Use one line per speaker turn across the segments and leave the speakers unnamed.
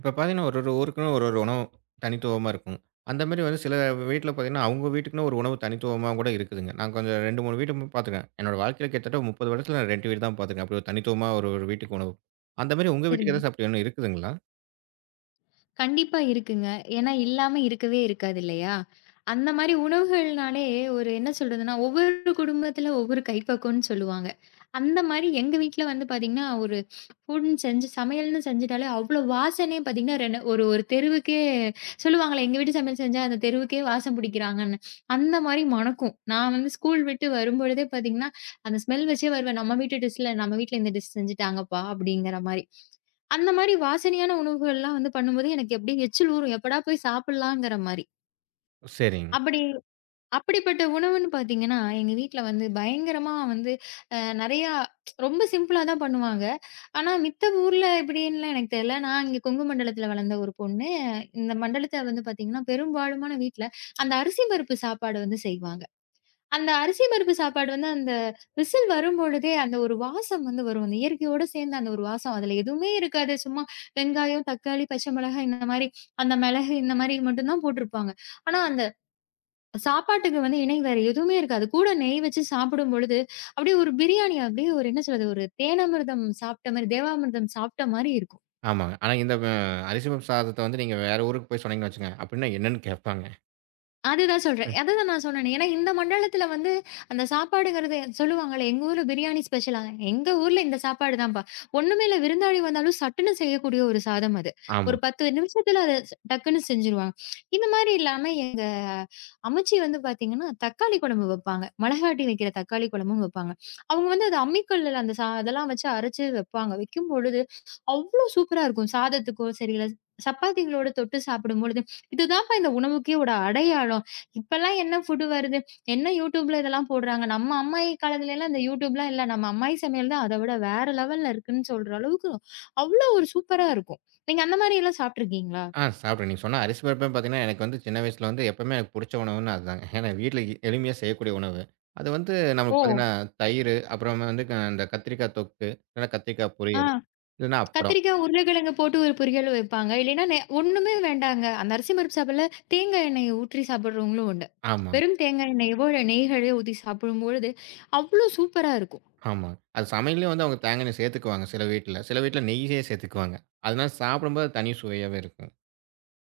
இப்ப பார்த்தீங்கன்னா, ஒரு ஒரு ஊருக்குன்னு ஒரு ஒரு உணவு தனித்துவமா இருக்கும். அந்த மாரி வந்து சில வீட்ல பார்த்தீங்கன்னா, அவங்க வீட்டுக்குன்னு ஒரு உணவு தனித்துவமா கூட இருக்குதுங்க. நான் கொஞ்சம் 2, 3 வீடு பார்த்துருக்கேன். என்னோட வாழ்க்கையில கிட்டத்தட்ட 30 வருடத்துல நான் 2 வீடு தான் பார்த்துருக்கேன். அப்படி ஒரு தனித்துவமா ஒரு ஒரு வீட்டுக்கு உணவு. அந்த மாரி உங்க வீட்டுக்கு
சரிங்க.
ஏதாவது அப்படி ஒண்ணு இருக்குதுங்களா?
கண்டிப்பா இருக்குங்க. ஏன்னா இல்லாம இருக்கவே இருக்காது இல்லையா? அந்த மாரி உணவுகள்னாலே ஒரு என்ன சொல்றதுன்னா, ஒவ்வொரு குடும்பத்துல ஒவ்வொரு கைப்பக்குவம்ன்னு சொல்லுவாங்க. அந்த மாரி எங்க வீட்ல வந்து பாத்தீங்கன்னா, ஒரு ஃபுட்ன்னு செஞ்சு சமையல்ன்னு செஞ்சுட்டாலே அவ்ளோ வாசனையே பாத்தீங்கன்னா, ஒரு ஒரு தெருவுக்கே சொல்லுவாங்கல்ல, எங்க வீட்டு சமையல் செஞ்சா அந்த தெருவுக்கே வாசம் பிடிக்கிறாங்கன்னு. அந்த மாரி மணக்கும். நான் வந்து ஸ்கூல் விட்டு வரும்பொழுதே பாத்தீங்கன்னா, அந்த ஸ்மெல் வச்சே வருவேன். நம்ம வீட்டு டிஷ்ல நம்ம வீட்ல இந்த டிஷ் செஞ்சுட்டாங்கப்பா அப்படிங்கிற மாரி. அந்த மாரி வாசனையான உணவுகள்லாம் வந்து பண்ணும்போது, எனக்கு அப்படியே எச்சில் ஊறும். எப்படா போய் சாப்பிடலாங்கிற மாரி.
சரிங்க.
அப்படி அப்படிப்பட்ட உணவுன்னு பார்த்தீங்கன்னா, எங்க வீட்ல வந்து பயங்கரமா வந்து அ நெறையா ரொம்ப சிம்பிளா தான் பண்ணுவாங்க. ஆனா, மித்த ஊர்ல எப்படின்னுலாம் எனக்கு தெரியல. நான் இங்க கொங்கு மண்டலத்தில வளர்ந்த ஒரு பொண்ணு. இந்த மண்டலத்த வந்து பார்த்தீங்கன்னா, பெரும்பாலுமான வீட்ல அந்த அரிசி பருப்பு சாப்பாடு வந்து செய்வாங்க. அந்த அரிசி பருப்பு சாப்பாடு வந்து அந்த விசில் வரும்பொழுதே, அந்த ஒரு வாசம் வந்து வரும். அந்த இயற்கையோட சேர்ந்த அந்த ஒரு வாசம். அதுல எதுவுமே இருக்காது. சும்மா வெங்காயம், தக்காளி, பச்சை மிளகாய் இந்த மாரி, அந்த மிளகு இந்த மாரி மட்டும் தான் போட்டிருப்பாங்க. ஆனா, அந்த சாப்பாட்டுக்கு வந்து இணை வேற எதுவுமே இருக்காது. கூட நெய் வச்சு சாப்பிடும்பொழுது, அப்படியே ஒரு பிரியாணி அப்படியே ஒரு என்ன சொல்றது, ஒரு தேனாமிர்தம் சாப்பிட்ட மாரி, தேவாமிர்தம் சாப்பிட்ட மாரி இருக்கும்.
ஆமாங்க. ஆனா இந்த அரிசி பருப்பு சாதத்த வந்து நீங்க வேற ஊருக்கு போய் சொன்னீங்கன்னு வச்சுக்கங்க, அப்படின்னா என்னன்னு கேட்பாங்க.
அதுதான் சொல்றேன். அதுதான் நான் சொன்னேனே. ஏன்னா இந்த மண்டலத்துல வந்து அந்த சாப்பாடுங்கிறது சொல்லுவாங்கல்ல, எங்க ஊர்ல பிரியாணி ஸ்பெஷலா. எங்க ஊர்ல இந்த சாப்பாடு தான்ப்பா. ஒண்ணுமே இல்ல விருந்தாளி வந்தாலும் சட்டுன்னு செய்யக்கூடிய ஒரு சாதம் அது.
ஆமா.
ஒரு 10 நிமிஷத்துல அத டக்குன்னு செஞ்சுருவாங்க. இந்த மாரி இல்லாம எங்க அம்மிச்சி வந்து பாத்தீங்கன்னா, தக்காளி குழம்பு வைப்பாங்க. மொளகாட்டி வைக்கிற தக்காளி குழம்பும் வைப்பாங்க. அவங்க வந்து அது அம்மிக்கல்லுல அந்த அதெல்லாம் வச்சு அரைச்சு வைப்பாங்க. வைக்கும்பொழுது அவ்ளோ சூப்பரா இருக்கும். சாதத்துக்கோ சரி, இல்ல சப்பாத்திகளோட தொட்டு சாப்பிடும்பொழுது, இதுதான்ப்பா இந்த உணவுக்கே ஒரு அடையாளம். இப்பல்லாம் என்ன ஃபுட் வருது? என்ன YouTubeல இதெல்லாம் போடுறாங்க. நம்ம அம்மாயி காலத்துலலாம் இந்த YouTubeலாம் இல்ல. நம்ம அம்மாயி சமையல் தான் அத விட வேற லெவல்ல இருக்குன்னு சொல்ற அளவுக்கு, அவ்ளோ ஒரு சூப்பரா இருக்கும். நீங்க அந்த மாரி எல்லாம் சாப்ட்டுருக்கீங்களா?
ஆ சாப்பிட்றேன். நீங்க சொன்ன அரிசி பருப்புன்னு பார்த்தீங்கன்னா, எனக்கு வந்து சின்ன வயசுல வந்து எப்பவுமே எனக்கு புடிச்ச உணவுன்னா அதுதாங்க. ஏன்னா வீட்ல எளிமையா செய்யக்கூடிய உணவு. அது வந்து நமக்கு
ஓ!
பார்த்தீங்கன்னா, தயிரு, அப்புறமா வந்து இந்த கத்திரிக்காய் தொக்கு, இல்லன்னா கத்திரிக்காய்
ஆ.
பொரியல், இல்லன்னா அப்பளம்.
கத்திரிக்காய், உருளைக்கிழங்கு போட்டு ஒரு பொரியல் வைப்பாங்க. இல்லைன்னா ஒண்ணுமே வேண்டாங்க. அந்த அரிசி பருப்பு சாப்பாடுல தேங்காய் எண்ணெய ஊற்றி சாப்பிடுறவங்களும் உண்டு.
ஆமா,
வெறும் தேங்காய் எண்ணெயவோ, நெய்களோ ஊத்தி சாப்பிடும்பொழுது, அவ்ளோ சூப்பரா இருக்கும்.
ஆமா. அது சமையல்லயும் வந்து அவங்க தேங்கா எண்ணெய் சேர்த்துக்குவாங்க சில வீட்ல. சில வீட்ல நெய்யே சேர்த்துக்குவாங்க. அதனால சாப்பிடும்போது அது தனி சுவையாவே இருக்கும்.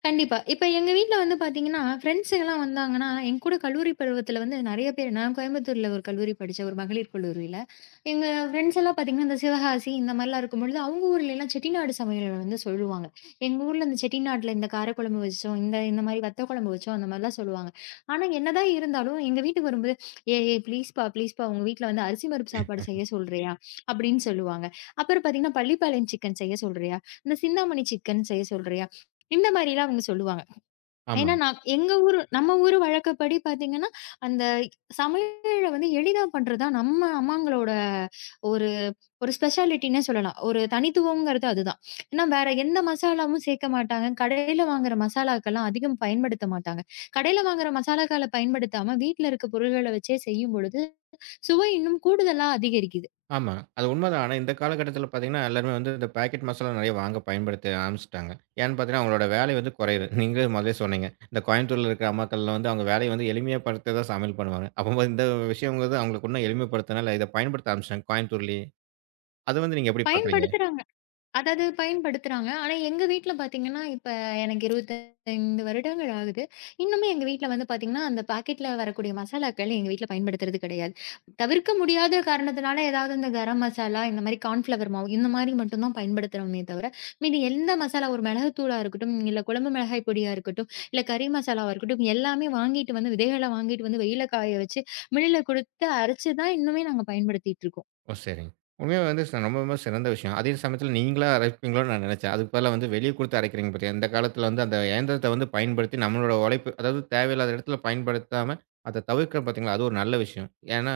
கண்டிப்பா. இப்ப எங்க வீட்ல வந்து பார்த்தீங்கன்னா, ஃப்ரெண்ட்ஸுங்கலாம் வந்தாங்கன்னா, என் கூட கல்லூரி பருவத்தில வந்து நெறைய பேர் நான் கோயம்புத்தூர்ல ஒரு கல்லூரி படிச்சேன். ஒரு மகளிர் கல்லூரியில. எங்க ஃப்ரெண்ட்ஸ் எல்லாம் பார்த்தீங்கன்னா, இந்த சிவகாசி இந்த மாரிலாம் இருக்கும்பொழுது, அவங்க ஊர்லலாம் செட்டிநாடு சமையல் வந்து சொல்லுவாங்க. எங்க ஊர்ல இந்த செட்டிநாட்ல இந்த காரக்குழம்பு வச்சோம், இந்த இந்த மாரி வத்த குழம்பு வச்சோம், அந்த மாரிலாம் சொல்லுவாங்க. ஆனா, என்னதான் இருந்தாலும் எங்க வீட்டுக்கு வரும்போது, "ஏய் ஏய் ப்ளீஸ்ப்பா ப்ளீஸ்ப்பா உங்க வீட்ல வந்து அரிசி பருப்பு சாப்பாடு செய்ய சொல்றியா?" அப்படின்னு சொல்லுவாங்க. அப்புறம் பார்த்தீங்கன்னா, "பள்ளிப்பாளையம் சிக்கன் செய்ய சொல்றியா? இந்த சிந்தாமணி சிக்கன் செய்ய சொல்றியா?" இந்த மாரிலாம் அவங்க சொல்லுவாங்க.
ஆமா.
ஏன்னா, நான் எங்க ஊரு நம்ம ஊரு வழக்கப்படி பார்த்தீங்கன்னா, அந்த சமையல வந்து எளிதா பண்றது தான் நம்ம அம்மாங்களோட ஒரு ஒரு ஸ்பெஷாலிட்டின்னே சொல்லலாம். ஒரு தனித்துவம்ங்கிறது அதுதான். ஏன்னா, வேற எந்த மசாலாவும் சேர்க்க மாட்டாங்க. கடையில வாங்குற மசாலாக்கெல்லாம் அதிகம் பயன்படுத்த மாட்டாங்க. கடையில வாங்குற மசாலாக்கள பயன்படுத்தாம, வீட்ல இருக்க பொருள்கள வச்சே செய்யும்பொழுது, சுவை இன்னும் கூடுதலா அதிகரிக்குது.
ஆமா. அது உண்மதான். ஆனா, இந்த காலகட்டத்தில பார்த்தீங்கன்னா, எல்லாருமே வந்து இந்த பாக்கெட் மசாலா நெறைய வாங்க பயன்படுத்த ஆரம்பிச்சுட்டாங்க. ஏன்னு பார்த்தீங்கன்னா, அவங்களோட வேலை வந்து குறையுது. நீங்களே முதலே சொன்னீங்க. இந்த கோயம்புத்தூர்ல இருக்கிற அம்மாக்கள்லாம் வந்து அவங்க வேலைய வந்து எளிமைப்படுத்த தான் சமையல் பண்ணுவாங்க. அப்பம்போது இந்த விஷயம்ங்கிறது அவங்களுக்கு இன்னும் எளிமைப்படுத்துனால, இத பயன்படுத்த ஆரம்பிச்சுட்டாங்க கோயம்புத்தூர்லயே. அத வந்து நீங்க எப்படி பார்க்குறீங்க?
பயன்படுத்துறாங்க. அதாவது பயன்படுத்துறாங்க. ஆனா எங்க வீட்ல பார்த்தீங்கன்னா, இப்ப எனக்கு 25 வருடங்கள் ஆகுது. இன்னுமே எங்க வீட்ல வந்து பார்த்தீங்கன்னா, அந்த பாக்கெட்ல வரக்கூடிய மசாலாக்கள் எங்க வீட்ல பயன்படுத்துறது கிடையாது. தவிர்க்க முடியாத காரணத்தினால ஏதாவது இந்த கரம் மசாலா, இந்த மாரி கார்ன்ஃப்ளவர் மாவு, இந்த மாரி மட்டும் தான் பயன்படுத்துறோமே தவிர, மீதி எந்த மசாலா ஒரு மிளகுத்தூளா இருக்கட்டும், இல்ல குழம்பு மிளகாய் பொடியா இருக்கட்டும், இல்ல கறி மசாலாவா இருக்கட்டும், எல்லாமே வாங்கிட்டு வந்து விதைகள வாங்கிட்டு வந்து வெயில்ல காய வச்சு மில்லுல குடுத்து அரைச்சு தான் இன்னுமே நாங்க பயன்படுத்திட்டு இருக்கோம்.
ஓ! சரிங்க. உண்மையா வந்து ரொம்ப ரொம்ப சிறந்த விஷயம். அதே சமயத்தில நீங்களா அரைப்பீங்களோன்னு நான் நினைச்சேன். அதுக்கு பதிலா வந்து வெளிய குடுத்து அரைக்கிறீங்க பாத்தியா, இந்த காலத்தில வந்து அந்த இயந்திரத்த வந்து பயன்படுத்தி நம்மளோட உழைப்பு அதாவது தேவையில்லாத இடத்துல பயன்படுத்தாம, அத தவிர்க்கிறோம் பாத்தீங்களா, அது ஒரு நல்ல விஷயம். ஏன்னா,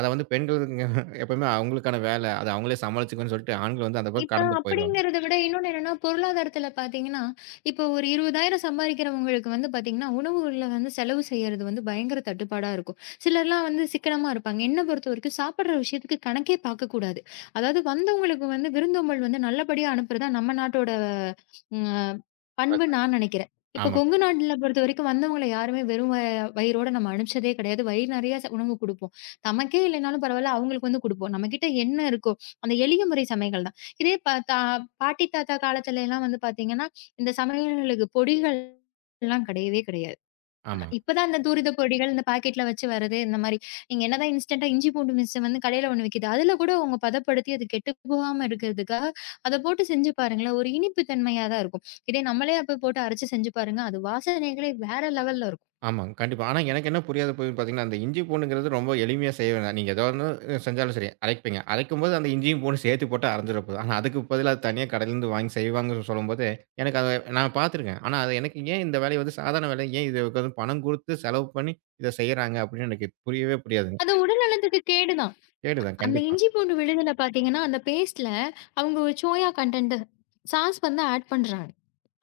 அத வந்து பெண்களுங்க எப்பவுமே அவங்களுக்கான வேல. அத அவங்களே சமாளிச்சுக்குவேன்னு சொல்லிட்டு ஆண்கள் வந்து அந்த பக்கம்
இப்ப
கடந்து போயிருவாங்க.
அப்படிங்கிறத விட இன்னொன்னு என்னன்னா, பொருளாதாரத்துல பார்த்தீங்கன்னா, இப்போ ஒரு 20,000 சம்பாரிக்கிறவங்களுக்கு வந்து பார்த்தீங்கன்னா, உணவுகள்ல வந்து செலவு செய்யறது வந்து பயங்கர தட்டுப்பாடா இருக்கும். சிலர்லாம் வந்து சிக்கனமா இருப்பாங்க. என்ன பொறுத்தவரைக்கும் சாப்பிடுற விஷயத்துக்கு கணக்கே பார்க்கக்கூடாது. அதாவது வந்தவங்களுக்கு வந்து விருந்தோம்பல் வந்து நல்லபடியா அனுப்புறது தான் நம்ம நாட்டோட ம் பண்புன்னு நான் நெனைக்கிறேன். இப்ப
ஆமா,
கொங்கு நாட்ல பொறுத்தவரைக்கும் வந்தவங்கள யாருமே வெறும் வயிறோட நம்ம அனுப்பிச்சதே கிடையாது. வயிறு நெறைய உணவு குடுப்போம். நமக்கே இல்லைனாலும் பரவால்ல, அவங்களுக்கு வந்து குடுப்போம். நம்மகிட்ட என்ன இருக்கோ, அந்த எளிய முறை சமைகள் இதே பா தா பாட்டி, தாத்தா காலத்துலலாம் வந்து பார்த்தீங்கன்னா, இந்த சமையலுக்கு பொடிகள்லாம் கிடையவே கிடையாது.
ஆமா.
இப்பதான் இந்த தூரித பொடிகள் இந்த பாக்கெட்ல வச்சு வர்றது, இந்த மாரி. நீங்க என்னதான் இன்ஸ்டன்டா இஞ்சி பூண்டு மிக்ஸர் வந்து கடையில ஒண்ணு விக்குது. அதுல கூட அவங்க பதப்படுத்தி அது கெட்டு போகாம இருக்கிறதுக்காக, அத போட்டு செஞ்சு பாருங்களேன், ஒரு இனிப்பு தன்மையா தான் இருக்கும். இதே நம்மளே அப்ப போட்டு அரைச்சு செஞ்சு பாருங்க, அது வாசனைகளே வேற லெவல்ல இருக்கும்.
ஆமாங்க. கண்டிப்பா. ஆனா எனக்கு என்ன புரியாத போயின்னு பார்த்தீங்கன்னா, அந்த இஞ்சி பூண்டுங்கிறது ரொம்ப எளிமையா செய்ய வேணாம். நீங்க ஏதோ ஒண்ணு செஞ்சாலும் சரி, அரைப்பீங்க. அரைக்கும்போது அந்த இஞ்சியும் பூண்டும் சேர்த்து போட்டு அரைஞ்சிட போதும். ஆனா அதுக்கு பதிலா தனியா கடையிலேருந்து வாங்கி செய்வாங்கன்னு சொல்லும்போது, எனக்கு அத நான் பார்த்துருக்கேன். ஆனா அது எனக்கு ஏன் இந்த வேலைய வந்து சாதாரண வேலை, ஏன் இதுக்கு வந்து பணம் குடுத்து செலவு பண்ணி இத செய்றாங்க அப்படின்னு எனக்கு புரியவே புரியாதுங்க.
அது உடல் நலத்துக்கு கேடுதான்.
கேடு தான்
அந்த
கண்டிப்பா.
இஞ்சி பூண்டு விழுதுல பார்த்தீங்கன்னா, அந்த பேஸ்ட்ல அவங்க ஒரு சோயா கன்டென்ட் சாஸ் வந்து ஆட் பண்றாங்க.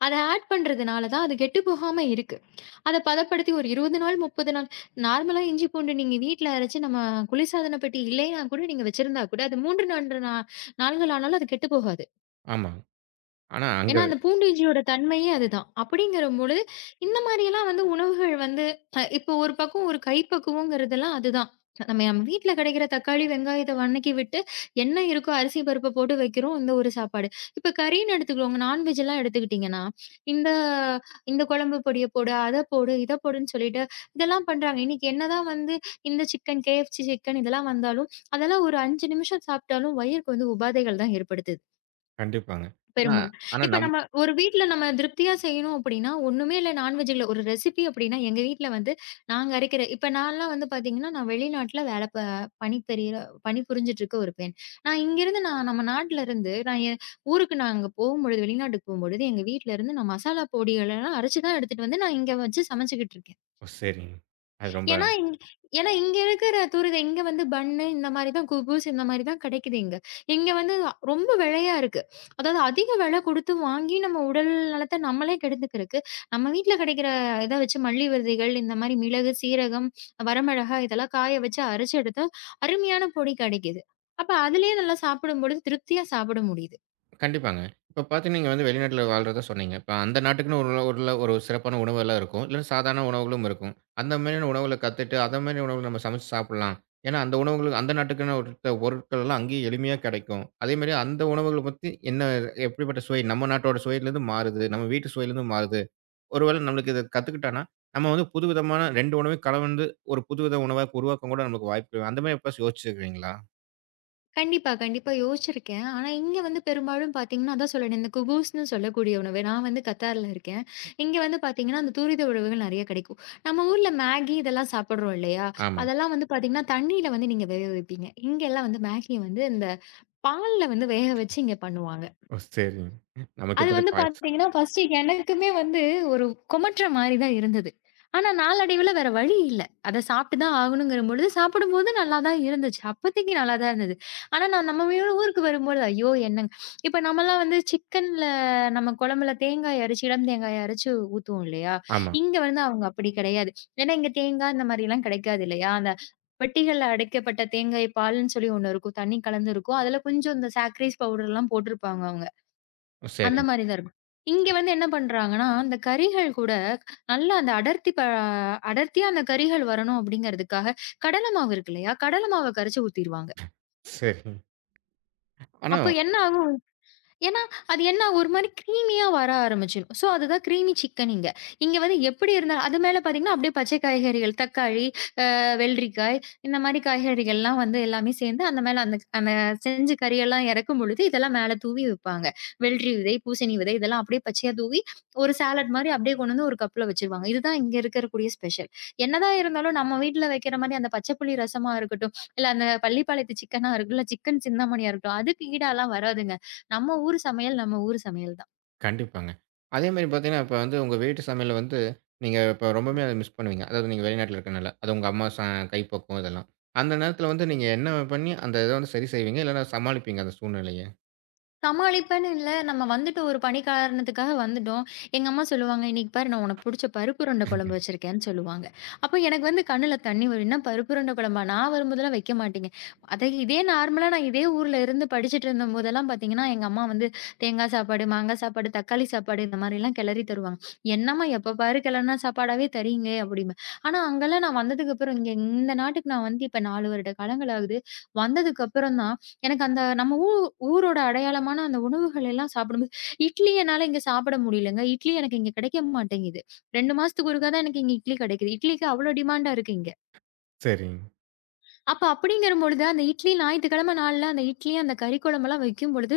அத ஆட் பண்றதுனால தான் அது கெட்டு போகாம இருக்கு. அத பதப்படுத்தி ஒரு 20 நாள், 30 நாள் நார்மலா இஞ்சி பூண்டு நீங்க வீட்ல அரைச்சு நம்ம குளிர்சாதன பெட்டி இல்லைன்னா கூட நீங்க வச்சிருந்தா கூட அது 3, 4 நாள்கள் ஆனாலும் அது கெட்டு போகாது.
ஆமாங்க. ஆனா அங்க
ஏன்னா, அந்த பூண்டிஜியோட தன்மையே அதுதான். அப்படிங்கிறபொழுது, இந்த மாரியெல்லாம் வந்து உணவுகள் வந்து இப்போ ஒரு பக்கம் ஒரு கைப்பக்குவங்கிறதெல்லாம் அதுதான். நம்ம நம்ம வீட்ல கிடைக்கிற தக்காளி, வெங்காயத்த வணக்கி விட்டு, என்ன இருக்கோ அரிசி, பருப்ப போட்டு வைக்கிறோம், இந்த ஒரு சாப்பாடு. இப்ப கறின்னு எடுத்துக்கோங்க, நான்வெஜ் எல்லாம் எடுத்துக்கிட்டீங்கன்னா, இந்த இந்த குழம்பு பொடிய போடு, அத போடு, இத போடுன்னு சொல்லிட்டு, இதெல்லாம் பண்றாங்க. இன்னைக்கு என்னதான் வந்து இந்த சிக்கன், KFC சிக்கன் இதெல்லாம் வந்தாலும், அதெல்லாம் ஒரு 5 நிமிஷம் சாப்பிட்டாலும், வயிறுக்கு வந்து உபாதைகள் தான் ஏற்படுத்துது.
கண்டிப்பாங்க. ஆனா
பெரும்பாலும்.
ஆனா
இப்ப
நம்
நம்ம ஒரு வீட்ல நம்ம திருப்தியா செய்யணும் அப்படின்னா, ஒண்ணுமே இல்ல நான்வெஜ் இல்ல. ஒரு ரெசிபி அப்படின்னா, எங்க வீட்ல வந்து நாங்க அரைக்கிற இப்ப நான்லாம் வந்து பாத்தீங்கன்னா, நான் வெளிநாட்ல வேல ப பணிபெரியற பணிபுரிஞ்சுட்டு இருக்க ஒரு பெண். நான் இங்கருந்து நான் நம்ம நாட்ல இருந்து நான் என் ஊருக்கு நாங்க போகும்பொழுது வெளிநாட்டுக்கு போகும்பொழுது, எங்க வீட்ல இருந்து நான் மசாலா பொடிகளெல்லாம் அரைச்சு தான் எடுத்துட்டு வந்து, நான் இங்க வச்சு சமைச்சுக்கிட்டு இருக்கேன்.
ஓ! சரிங்க. அது ரொம்ப
ஏன்னா, ஏன்னா இங்க இருக்கிற தூரிகை இங்க வந்து பன்னு இந்த மாரி தான் குபூஸ் இந்த மாரி தான் கிடைக்குது இங்க. இங்க வந்து ரொம்ப விலையா இருக்கு. அதாவது அதிக விலை குடுத்து வாங்கி நம்ம உடல் நலத்த நம்மளே கெடுத்துக்கிறதுக்கு, நம்ம வீட்ல கிடைக்கிற இத வச்சு மல்லி விதைகள் இந்த மாரி மிளகு, சீரகம், வரமிளகா இதெல்லாம் காய வச்சு அரைச்சு எடுத்தா அருமையான பொடி கிடைக்குது. அப்ப அதிலேயே நல்லா சாப்பிடும்பொழுது திருப்தியா சாப்பிட முடியுது.
கண்டிப்பாங்க. இப்ப பாத்தீங்கன்னா, நீங்க வந்து வெளிநாட்டுல வாழ்றதா சொன்னீங்க. இப்ப அந்த நாட்டுக்குன்னு ஒரு உணவு- ஒரு ஒரு சிறப்பான உணவு எல்லாம் இருக்கும். இல்ல சாதாரண உணவுகளும் இருக்கும். அந்த மாதிரியான உணவுகள கத்துட்டு, அந்த மாதிரி உணவுகள நம்ம சமைச்சு சாப்பிடலாம். ஏன்னா, அந்த உணவுகள் அந்த நாட்டுக்குன்னு ஒரு பொருட்கள் எல்லாம் அங்கேயே எளிமையா கிடைக்கும். அதே மாதிரி அந்த உணவுகள பத்தி என்ன எப்படிப்பட்ட சுவை நம்ம நாட்டோட சுவையிலிருந்து மாறுது, நம்ம வீட்டு சுவையிலிருந்து மாறுது. ஒருவேளை நம்மளுக்கு இத கத்துக்கிட்டான்னா, நம்ம வந்து புதுவிதமான 2 உணவையும் கலந்து ஒரு புதுவித உணவா உருவாக்க கூட நமக்கு வாய்ப்பு இருக்கு. அந்த மாதிரி எப்பயாச்சும் யோசிச்சிருக்கீங்களா?
கண்டிப்பா, கண்டிப்பா யோசிச்சிருக்கேன். ஆனா இங்க வந்து பெரும்பாலும் பார்த்தீங்கன்னா, அதான் சொன்னேனே இந்த குகூஸ்ன்னு சொல்லக்கூடிய உணவு. நான் வந்து கத்தார்ல இருக்கேன். இங்க வந்து பார்த்தீங்கன்னா, அந்த துரித உணவுகள் நெறைய கிடைக்கும். நம்ம ஊர்ல மேகி இதெல்லாம் சாப்பிடுறோம் இல்லையா?
ஆமா.
அதெல்லாம் வந்து பார்த்தீங்கன்னா, தண்ணீல வந்து நீங்க வேக வைப்பீங்க. இங்கலாம் வந்து மேகிய வந்து இந்த பால்ல வந்து வேக வச்சு இங்க பண்ணுவாங்க.
ஓ! சரிங்க. நமக்கு
அது வந்து பார்த்தீங்கன்னா, ஃபர்ஸ்ட்டு எனக்குமே வந்து ஒரு குமட்டுற மாரி தான் இருந்தது. ஆனா நாளடைவுல வேற வழி இல்ல. அத சாப்பிட்டு தான் ஆகணுங்கிற பொழுது, சாப்பிடும்போது நல்லா தான் இருந்துச்சு. அப்போதைக்கு நல்லா தான் இருந்தது. ஆனா நான் நம்ம வீடு ஊருக்கு வரும்பொழுது, ஐயோ! என்னங்க இப்ப நம்மலாம் வந்து சிக்கன்ல நம்ம குழம்புல தேங்காய் அரைச்சு, இளம் தேங்காய் அரைச்சு ஊத்துவோம் இல்லையா?
ஆமா.
இங்க வந்து அவங்க அப்படி கிடையாது. ஏன்னா இங்க தேங்காய் இந்த மாரிலாம் கிடைக்காது இல்லையா? அந்த பெட்டிகள்ல அடைக்கப்பட்ட தேங்காய் பால்ன்னு சொல்லி ஒண்ணு இருக்கும். தண்ணி கலந்து இருக்கும். அதில கொஞ்சம் இந்த சாக்ரீஸ் பவுடர்லாம் போட்டிருப்பாங்க அவங்க.
ஓ!
அந்த
சரிங்க.
மாரி தான் இருக்கும். இங்க வந்து என்ன பண்றாங்கன்னா, அந்த கறிகள் கூட நல்லா அந்த அடர்த்தியா அந்த கறிகள் வரணும் அப்படிங்கிறதுக்காக, கடல மாவு இருக்கு இல்லையா? கடல மாவ கரைச்சு ஊத்திருவாங்க.
சரி. ஆனா
அப்ப என்ன ஆகும்? ஏன்னா, அது என்ன ஆகும்? ஒரு மாரி கிரீமியா வர ஆரம்பிச்சுரும். சோ, அதுதான் கிரீமி சிக்கன் இங்க. இங்க வந்து எப்படி இருந்தாலும் அது மேல பார்த்தீங்கன்னா, அப்படியே பச்சை காய்கறிகள், தக்காளி, வெள்ளரிக்காய், இந்த மாரி காய்கறிகள்லாம் வந்து எல்லாமே சேர்ந்து அந்த மேல அந்த அந்த செஞ்ச கறியெல்லாம் இறக்கும் பொழுது, இதெல்லாம் மேல தூவி வைப்பாங்க. வெள்ளரி விதை, பூசணி விதை இதெல்லாம் அப்படியே பச்சையா தூவி, ஒரு சாலட் மாரி அப்படியே கொண்டு வந்து ஒரு கப்ல வச்சுருவாங்க. இதுதான் இங்க இருக்கக்கூடிய ஸ்பெஷல். என்னதான் இருந்தாலும் நம்ம வீட்ல வைக்கிற மாரி அந்த பச்சை புளி ரசமா இருக்கட்டும், இல்ல அந்த பள்ளிப்பாளையத்து சிக்கனா இருக்கட்டும், இல்ல சிக்கன் சிந்தாமணியா இருக்கட்டும், அதுக்கு ஈடாலாம் வராதுங்க. நம்ம ஊர் சமையல், நம்ம ஊர் சமையல் தான்.
கண்டிப்பாங்க. அதேமாரி பார்த்தீங்கன்னா, இப்ப வந்து உங்க வீட்டு சமையல்ல வந்து, நீங்க இப்ப ரொம்பவுமே அத மிஸ் பண்ணுவீங்க. அதாவது நீங்க வெளிநாட்ல இருக்கனால. அது உங்க அம்மா கைப்பக்குவம் இதெல்லாம். அந்த நேரத்தில வந்து நீங்க என்ன பண்ணி, அந்த இத வந்து சரி செய்வீங்க? இல்லன்னா சமாளிப்பீங்க அந்த சூழ்நிலைய?
சமாளிப்பேன்னு இல்ல. நம்ம வந்துட்டு ஒரு பணி காரணத்துக்காக வந்துட்டோம். எங்க அம்மா சொல்லுவாங்க, "இன்னைக்கு பாரு நான் உனக்கு புடிச்ச பருப்பு உருண்டை குழம்பு வச்சிருக்கேன்னு" சொல்லுவாங்க. அப்ப எனக்கு வந்து கண்ணுல தண்ணி வரும். என்ன பருப்பு உருண்டை குழம்பா? நான் வரும்போதெல்லாம் வைக்க மாட்டீங்க. அத இதே நார்மலா நான் இதே ஊர்ல இருந்து படிச்சுட்டு இருந்தபோதெல்லாம் பார்த்தீங்கன்னா, எங்க அம்மா வந்து தேங்காய் சாப்பாடு, மாங்காய் சாப்பாடு, தக்காளி சாப்பாடு இந்த மாரிலாம் கிளறி தருவாங்க. "என்னம்மா எப்ப பாரு கிளறுன சாப்பாடாவே தரீங்க" அப்படிம்பேன். ஆனா அங்கலாம் நான் வந்ததுக்கு அப்புறம் இங்க இந்த நாட்டுக்கு நான் வந்து இப்ப 4 வருட காலங்கள் ஆகுது. வந்ததுக்கு அப்புறம் தான் எனக்கு அந்த நம்ம ஊரோட அடையாளமான அந்த உணவுகள் எல்லாம் சாப்பிடும்போது இட்லி என்னால இங்க சாப்பிட முடியலங்க. இட்லி எனக்கு இங்க கிடைக்க மாட்டேங்குது. 2 மாசத்துக்கு ஒருக்கா தான் எனக்கு இங்க இட்லி கிடைக்குது. இட்லிக்கு அவ்ளோ டிமாண்டா இருக்கு இங்க.
சரிங்க.
அப்ப அப்படிங்கிற பொழுது அந்த இட்லி ஞாயித்துக்கிழமை நாள்ல அந்த இட்லி, அந்த கறி குழம்பெல்லாம் வைக்கும் பொழுது,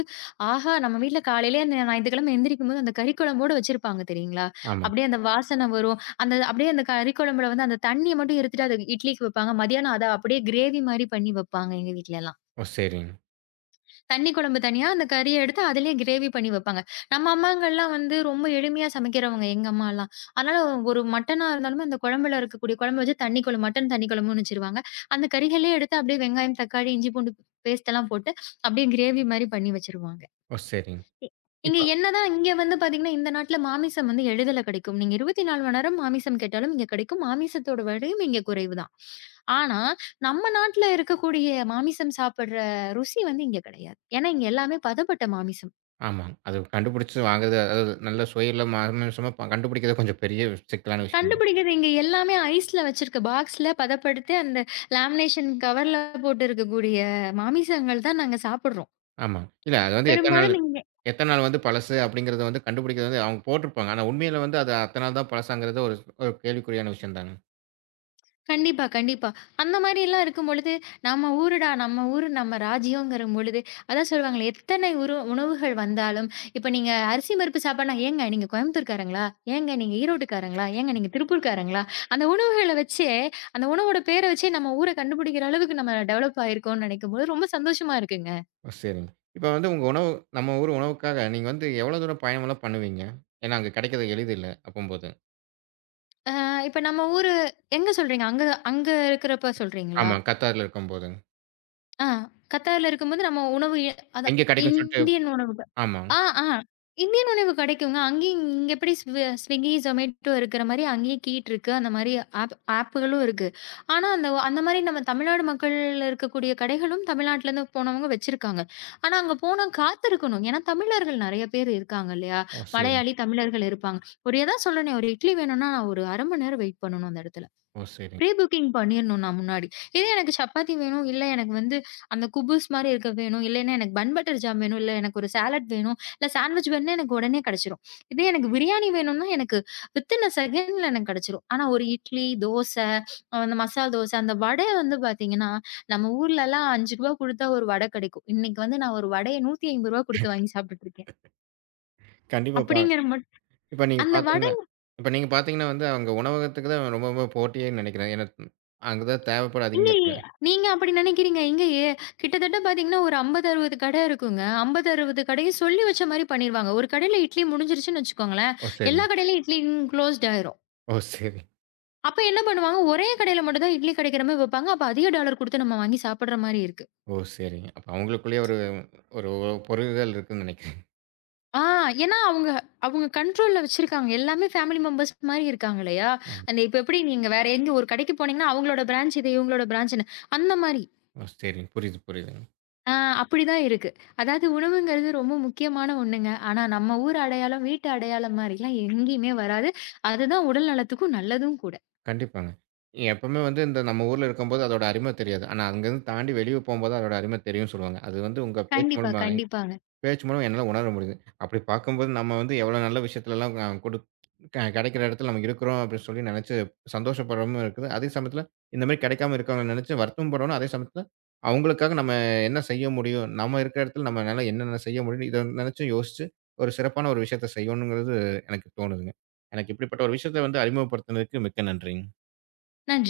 ஆஹா! நம்ம வீட்ல காலையிலே அந்த ஞாயித்துக்கிழமை எந்திரிக்கும்போது அந்த கறி குழம்போட வச்சிருப்பாங்க தெரியுங்களா?
ஆமா.
அப்படியே அந்த வாசனை வரும். அந்த அப்படியே அந்த கறி குழம்புல வந்து அந்த தண்ணிய மட்டும் எடுத்துட்டு அது இட்லிக்கு வைப்பாங்க. மதியானம் அத அப்படியே கிரேவி மாரி பண்ணி வைப்பாங்க எங்க வீட்லலாம்.
ஓ! சரிங்க.
தண்ணி குழம்பு தனியா, அந்த கறிய எடுத்து அதிலேயே கிரேவி பண்ணி வைப்பாங்க. நம்ம அம்மாங்கலாம் வந்து ரொம்ப எளிமையா சமைக்கிறவங்க, எங்க அம்மாலாம். அதனால ஒரு மட்டனா இருந்தாலுமே அந்த குழம்புல இருக்கக்கூடிய குழம்பு வச்சு தண்ணி குழம்பு, மட்டன் தண்ணி குழம்புன்னு வச்சுருவாங்க. அந்த கறிகளே எடுத்து அப்படியே வெங்காயம், தக்காளி, இஞ்சி பூண்டு பேஸ்ட் எல்லாம் போட்டு, அப்படியே கிரேவி மாரி பண்ணி வச்சுருவாங்க.
ஓ! சரிங்க.
இ இங்க
இப்ப
என்னதான் இங்க வந்து பார்த்தீங்கன்னா, இந்த நாட்ல மாமிசம் வந்து எளிதில கிடைக்கும். நீங்க 24 மணி நேரம் மாமிசம் கேட்டாலும் இங்க கிடைக்கும். மாமிசத்தோட விலையும் இங்க குறைவு தான். ஆனா, நம்ம நாட்ல இருக்கக்கூடிய மாமிசம் சாப்பிடுற ருசி வந்து இங்க கிடையாது. ஏன்னா, இங்க எல்லாமே பதப்பட்ட மாமிசம்.
ஆமாங்க. அது கண்டுபிடிச்சு வாங்குறது, அதாவது நல்ல சுவையில மாமிசமா கண்டுபிடிக்கிறது கொஞ்சம் பெரிய சிக்கலான விஷயம் தான்.
கண்டுபிடிக்கிறது இங்க எல்லாமே ஐஸ்ல வச்சிருக்க பாக்ஸ்ல பதப்படுத்தி அந்த லேமினேஷன் கவர்ல போட்டு இருக்கக்கூடிய மாமிசங்கள் தான் நாங்க சாப்பிடுறோம்.
ஆமா. இல்ல அது வந்து
பெரும்பாலும் இங்க.
எத்தன நாள் வந்து பழசு அப்படிங்கிறத வந்து கண்டுபிடிக்கிறது வந்து அவங்க போட்டிருப்பாங்க. ஆனா உண்மையில வந்து அது அத்தன நாள் தான் பழசாங்கிறது ஒரு ஒரு கேள்விக்குறியான விஷயம் தாங்க.
கண்டிப்பா, கண்டிப்பா. அந்த மாரிலாம் இருக்கும் பொழுது, நம்ம ஊருடா, நம்ம ஊரு நம்ம ராஜ்யங்கிற பொழுது, அதான் சொல்லுவாங்களே, எத்தனை உணவுகள் வந்தாலும், இப்ப நீங்க அரிசி பருப்பு சாப்பாடுனா, "ஏங்க நீங்க கோயம்புத்தூர்காரங்களா? ஏங்க நீங்க ஈரோட்டுக்காரங்களா? ஏங்க நீங்க திருப்பூர்காரங்களா?" அந்த உணவுகள வச்சே, அந்த உணவோட பேர வச்சே நம்ம ஊர கண்டுபிடிக்கிற அளவுக்கு நம்ம டெவலப் ஆயிருக்கோம்னு நெனைக்கும்போது, ரொம்ப சந்தோஷமா இருக்குங்க.
ஓ சரிங்க. இப்ப வந்து உங்க உணவு நம்ம ஊர் உணவுக்காக நீங்க வந்து எவ்வளோ தூரம் பயணம்லாம் பண்ணுவீங்க? ஏன்னா அங்க கிடைக்கிறது எளிதில்ல அப்பம்போது.
இப்ப நம்ம ஊரு எங்க சொல்றீங்க? அங்க அங்க இருக்கிறப்ப சொல்றீங்களா?
ஆமா. கத்தார்ல இருக்கும்போது.
ஆ. கத்தார்ல இருக்கும்போது நம்ம உணவு அதான்
எங்க கிடைக்கும்னு சொல்லிட்டு
இந்தியன் உணவுகள்.
ஆமா.
ஆ, ஆ. இந்தியன் உணவு கிடைக்குங்க. அங்கேயும் இங்க எப்படி Swiggy, Zomato இருக்கிற மாரி அங்கேயும் கீட் இருக்கு. அந்த மாரி ஆப்புகளும் இருக்கு. ஆனா, அந்த அந்த மாரி நம்ம தமிழ்நாடு மக்கள் இருக்கக்கூடிய கடைகளும் தமிழ்நாட்டிலேருந்து போனவங்க வச்சிருக்காங்க. ஆனா, அங்க போனா காத்திருக்கணும். ஏன்னா, தமிழர்கள் நெறைய பேர் இருக்காங்க இல்லையா?
ஓ சரிங்க,
மலையாளி, தமிழர்கள் இருப்பாங்க. ஒரு எதா சொல்லணும். ஒரு இட்லி வேணும்னா நான் ஒரு 1/2 மணி நேரம் வெயிட் பண்ணணும் அந்த இடத்துல.
ஓ சரிங்க.
ப்ரீ புக்கிங் பண்ணிர்ணும் நான் முன்னாடி. இதே எனக்கு சப்பாத்தி வேணும், இல்ல எனக்கு வந்து அந்த குபுஸ் மாரி இருக்க வேணும், இல்லைன்னா எனக்கு பன் பட்டர் ஜாம் வேணும், இல்ல எனக்கு ஒரு சாலட் வேணும், இல்ல சாண்ட்விச் வேணும்னா எனக்கு உடனே கிடைச்சிரும். இதே எனக்கு பிரியாணி வேணும்னா எனக்கு வித்தின் செகண்ட்ல எனக்கு கிடைச்சிரும். ஆனா ஒரு இட்லி, தோசை, அந்த மசால் தோசை, அந்த வடை வந்து பார்த்தீங்கன்னா, நம்ம ஊர்லலாம் ரூ. 5 குடுத்தா ஒரு வடை கிடைக்கும். இன்னைக்கு வந்து நான் ஒரு வடைய ரூ. 150 குடுத்து வாங்கி சாப்பிட்டுட்டு இருக்கேன்.
கண்டிப்பா.
அப்படிங்கிற மட்
இப்ப நீங்க
அந்த வட
பார்த்தீங்கன்னா இப்ப நீங்க பார்த்தீங்கன்னா வந்து அங்க உணவகத்துக்கு தான் ரொம்ப ரொம்ப போட்டியே நினைக்கிறேன். ஏன்னா அங்க தான் தேவைப்பாடு அதிகமா
இல்லயே!
இருக்கு.
நீங்க அப்படி நெனைக்கிறீங்க. இங்க எ கிட்டத்தட்ட பார்த்தீங்கன்னா, ஒரு 50, 60 கடை இருக்குங்க. 50, 60 கடையும் சொல்லி வச்ச மாரி பண்ணிருவாங்க. ஒரு கடையில இட்லி முடிஞ்சிருச்சுன்னு வச்சுக்கோங்களேன்,
ஓ
எல்லா
சரிங்க,
கடையிலும் இட்லி குளோஸ்ட் ஆயிரும்.
ஓ சரி.
அப்ப என்ன பண்ணுவாங்க, ஒரே கடையில மட்டும் தான் இட்லி கிடைக்கிற மாரி வைப்பாங்க. அப்ப அதிக டாலர் குடுத்து நம்ம வாங்கி சாப்பிடுற மாரி இருக்கு.
ஓ! சரிங்க. அப்ப அவங்களுக்குள்ளேயே ஒரு ஒரு பொருள்கள் இருக்குன்னு நினைக்கிறேன்.
ஆ. ஏன்னா அவங்க அவங்க கண்ட்ரோல்ல வச்சிருக்காங்க. எல்லாமே ஃபேமிலி மெம்பர்ஸ் மாரி இருக்காங்க இல்லையா?
ஆமா.
அந்த இப்ப எப்படி நீங்க வேற எங்க ஒரு கடைக்கு போனீங்கன்னா, அவங்களோட பிரான்ச் இது, இவங்களோட பிரான்ச்ன்னு அந்த மாரி.
ஓ! சரிங்க. புரியுது, புரியுதுங்க.
ஆ. அப்படிதான் இருக்கு. அதாவது உணவுங்கிறது ரொம்ப முக்கியமான ஒண்ணுங்க. ஆனா நம்ம ஊர் அடையாளம், வீட்டு அடையாளம் மாரிலாம் எங்கேயுமே வராது. அதுதான் உடல் நலத்துக்கும் நல்லதும் கூட.
கண்டிப்பாங்க. எப்பவுமே வந்து இந்த நம்ம ஊர்ல இருக்கும்போது அதோட அருமை தெரியாது. ஆனா அங்கருந்து தாண்டி வெளிய போம்போது அதோட அருமை தெரியும்னு சொல்லுவாங்க. அது வந்து உங்க
கண்டிப்பா, கண்டிப்பாங்க.
பேச்சு மூலம் என்னால உணர முடியுது. அப்படி பார்க்கும்போது நம்ம வந்து எவ்வளோ நல்ல விஷயத்துலலாம் அ குடு க கெடைக்கிற இடத்துல நம்ம இருக்கிறோம் அப்படின்னு சொல்லி நெனைச்சு சந்தோஷப்படுறமும் இருக்குது. அதே சமயத்துல இந்த மாரி கெடைக்காம இருக்கவங்கள நெனைச்சு வருத்தம் படணும். அதே சமயத்துல அவங்களுக்காக நம்ம என்ன செய்ய முடியும்? நம்ம இருக்கிற இடத்துல நம்மனால என்னென்ன செய்ய முடியும்? இத நெனைச்சும் யோசிச்சு ஒரு சிறப்பான ஒரு விஷயத்த செய்யணுங்கிறது எனக்கு தோணுதுங்க. எனக்கு இப்படிப்பட்ட ஒரு விஷயத்த வந்து அறிமுகப்படுத்துனதுக்கு மிக்க நன்றிங்க.
நன்றி.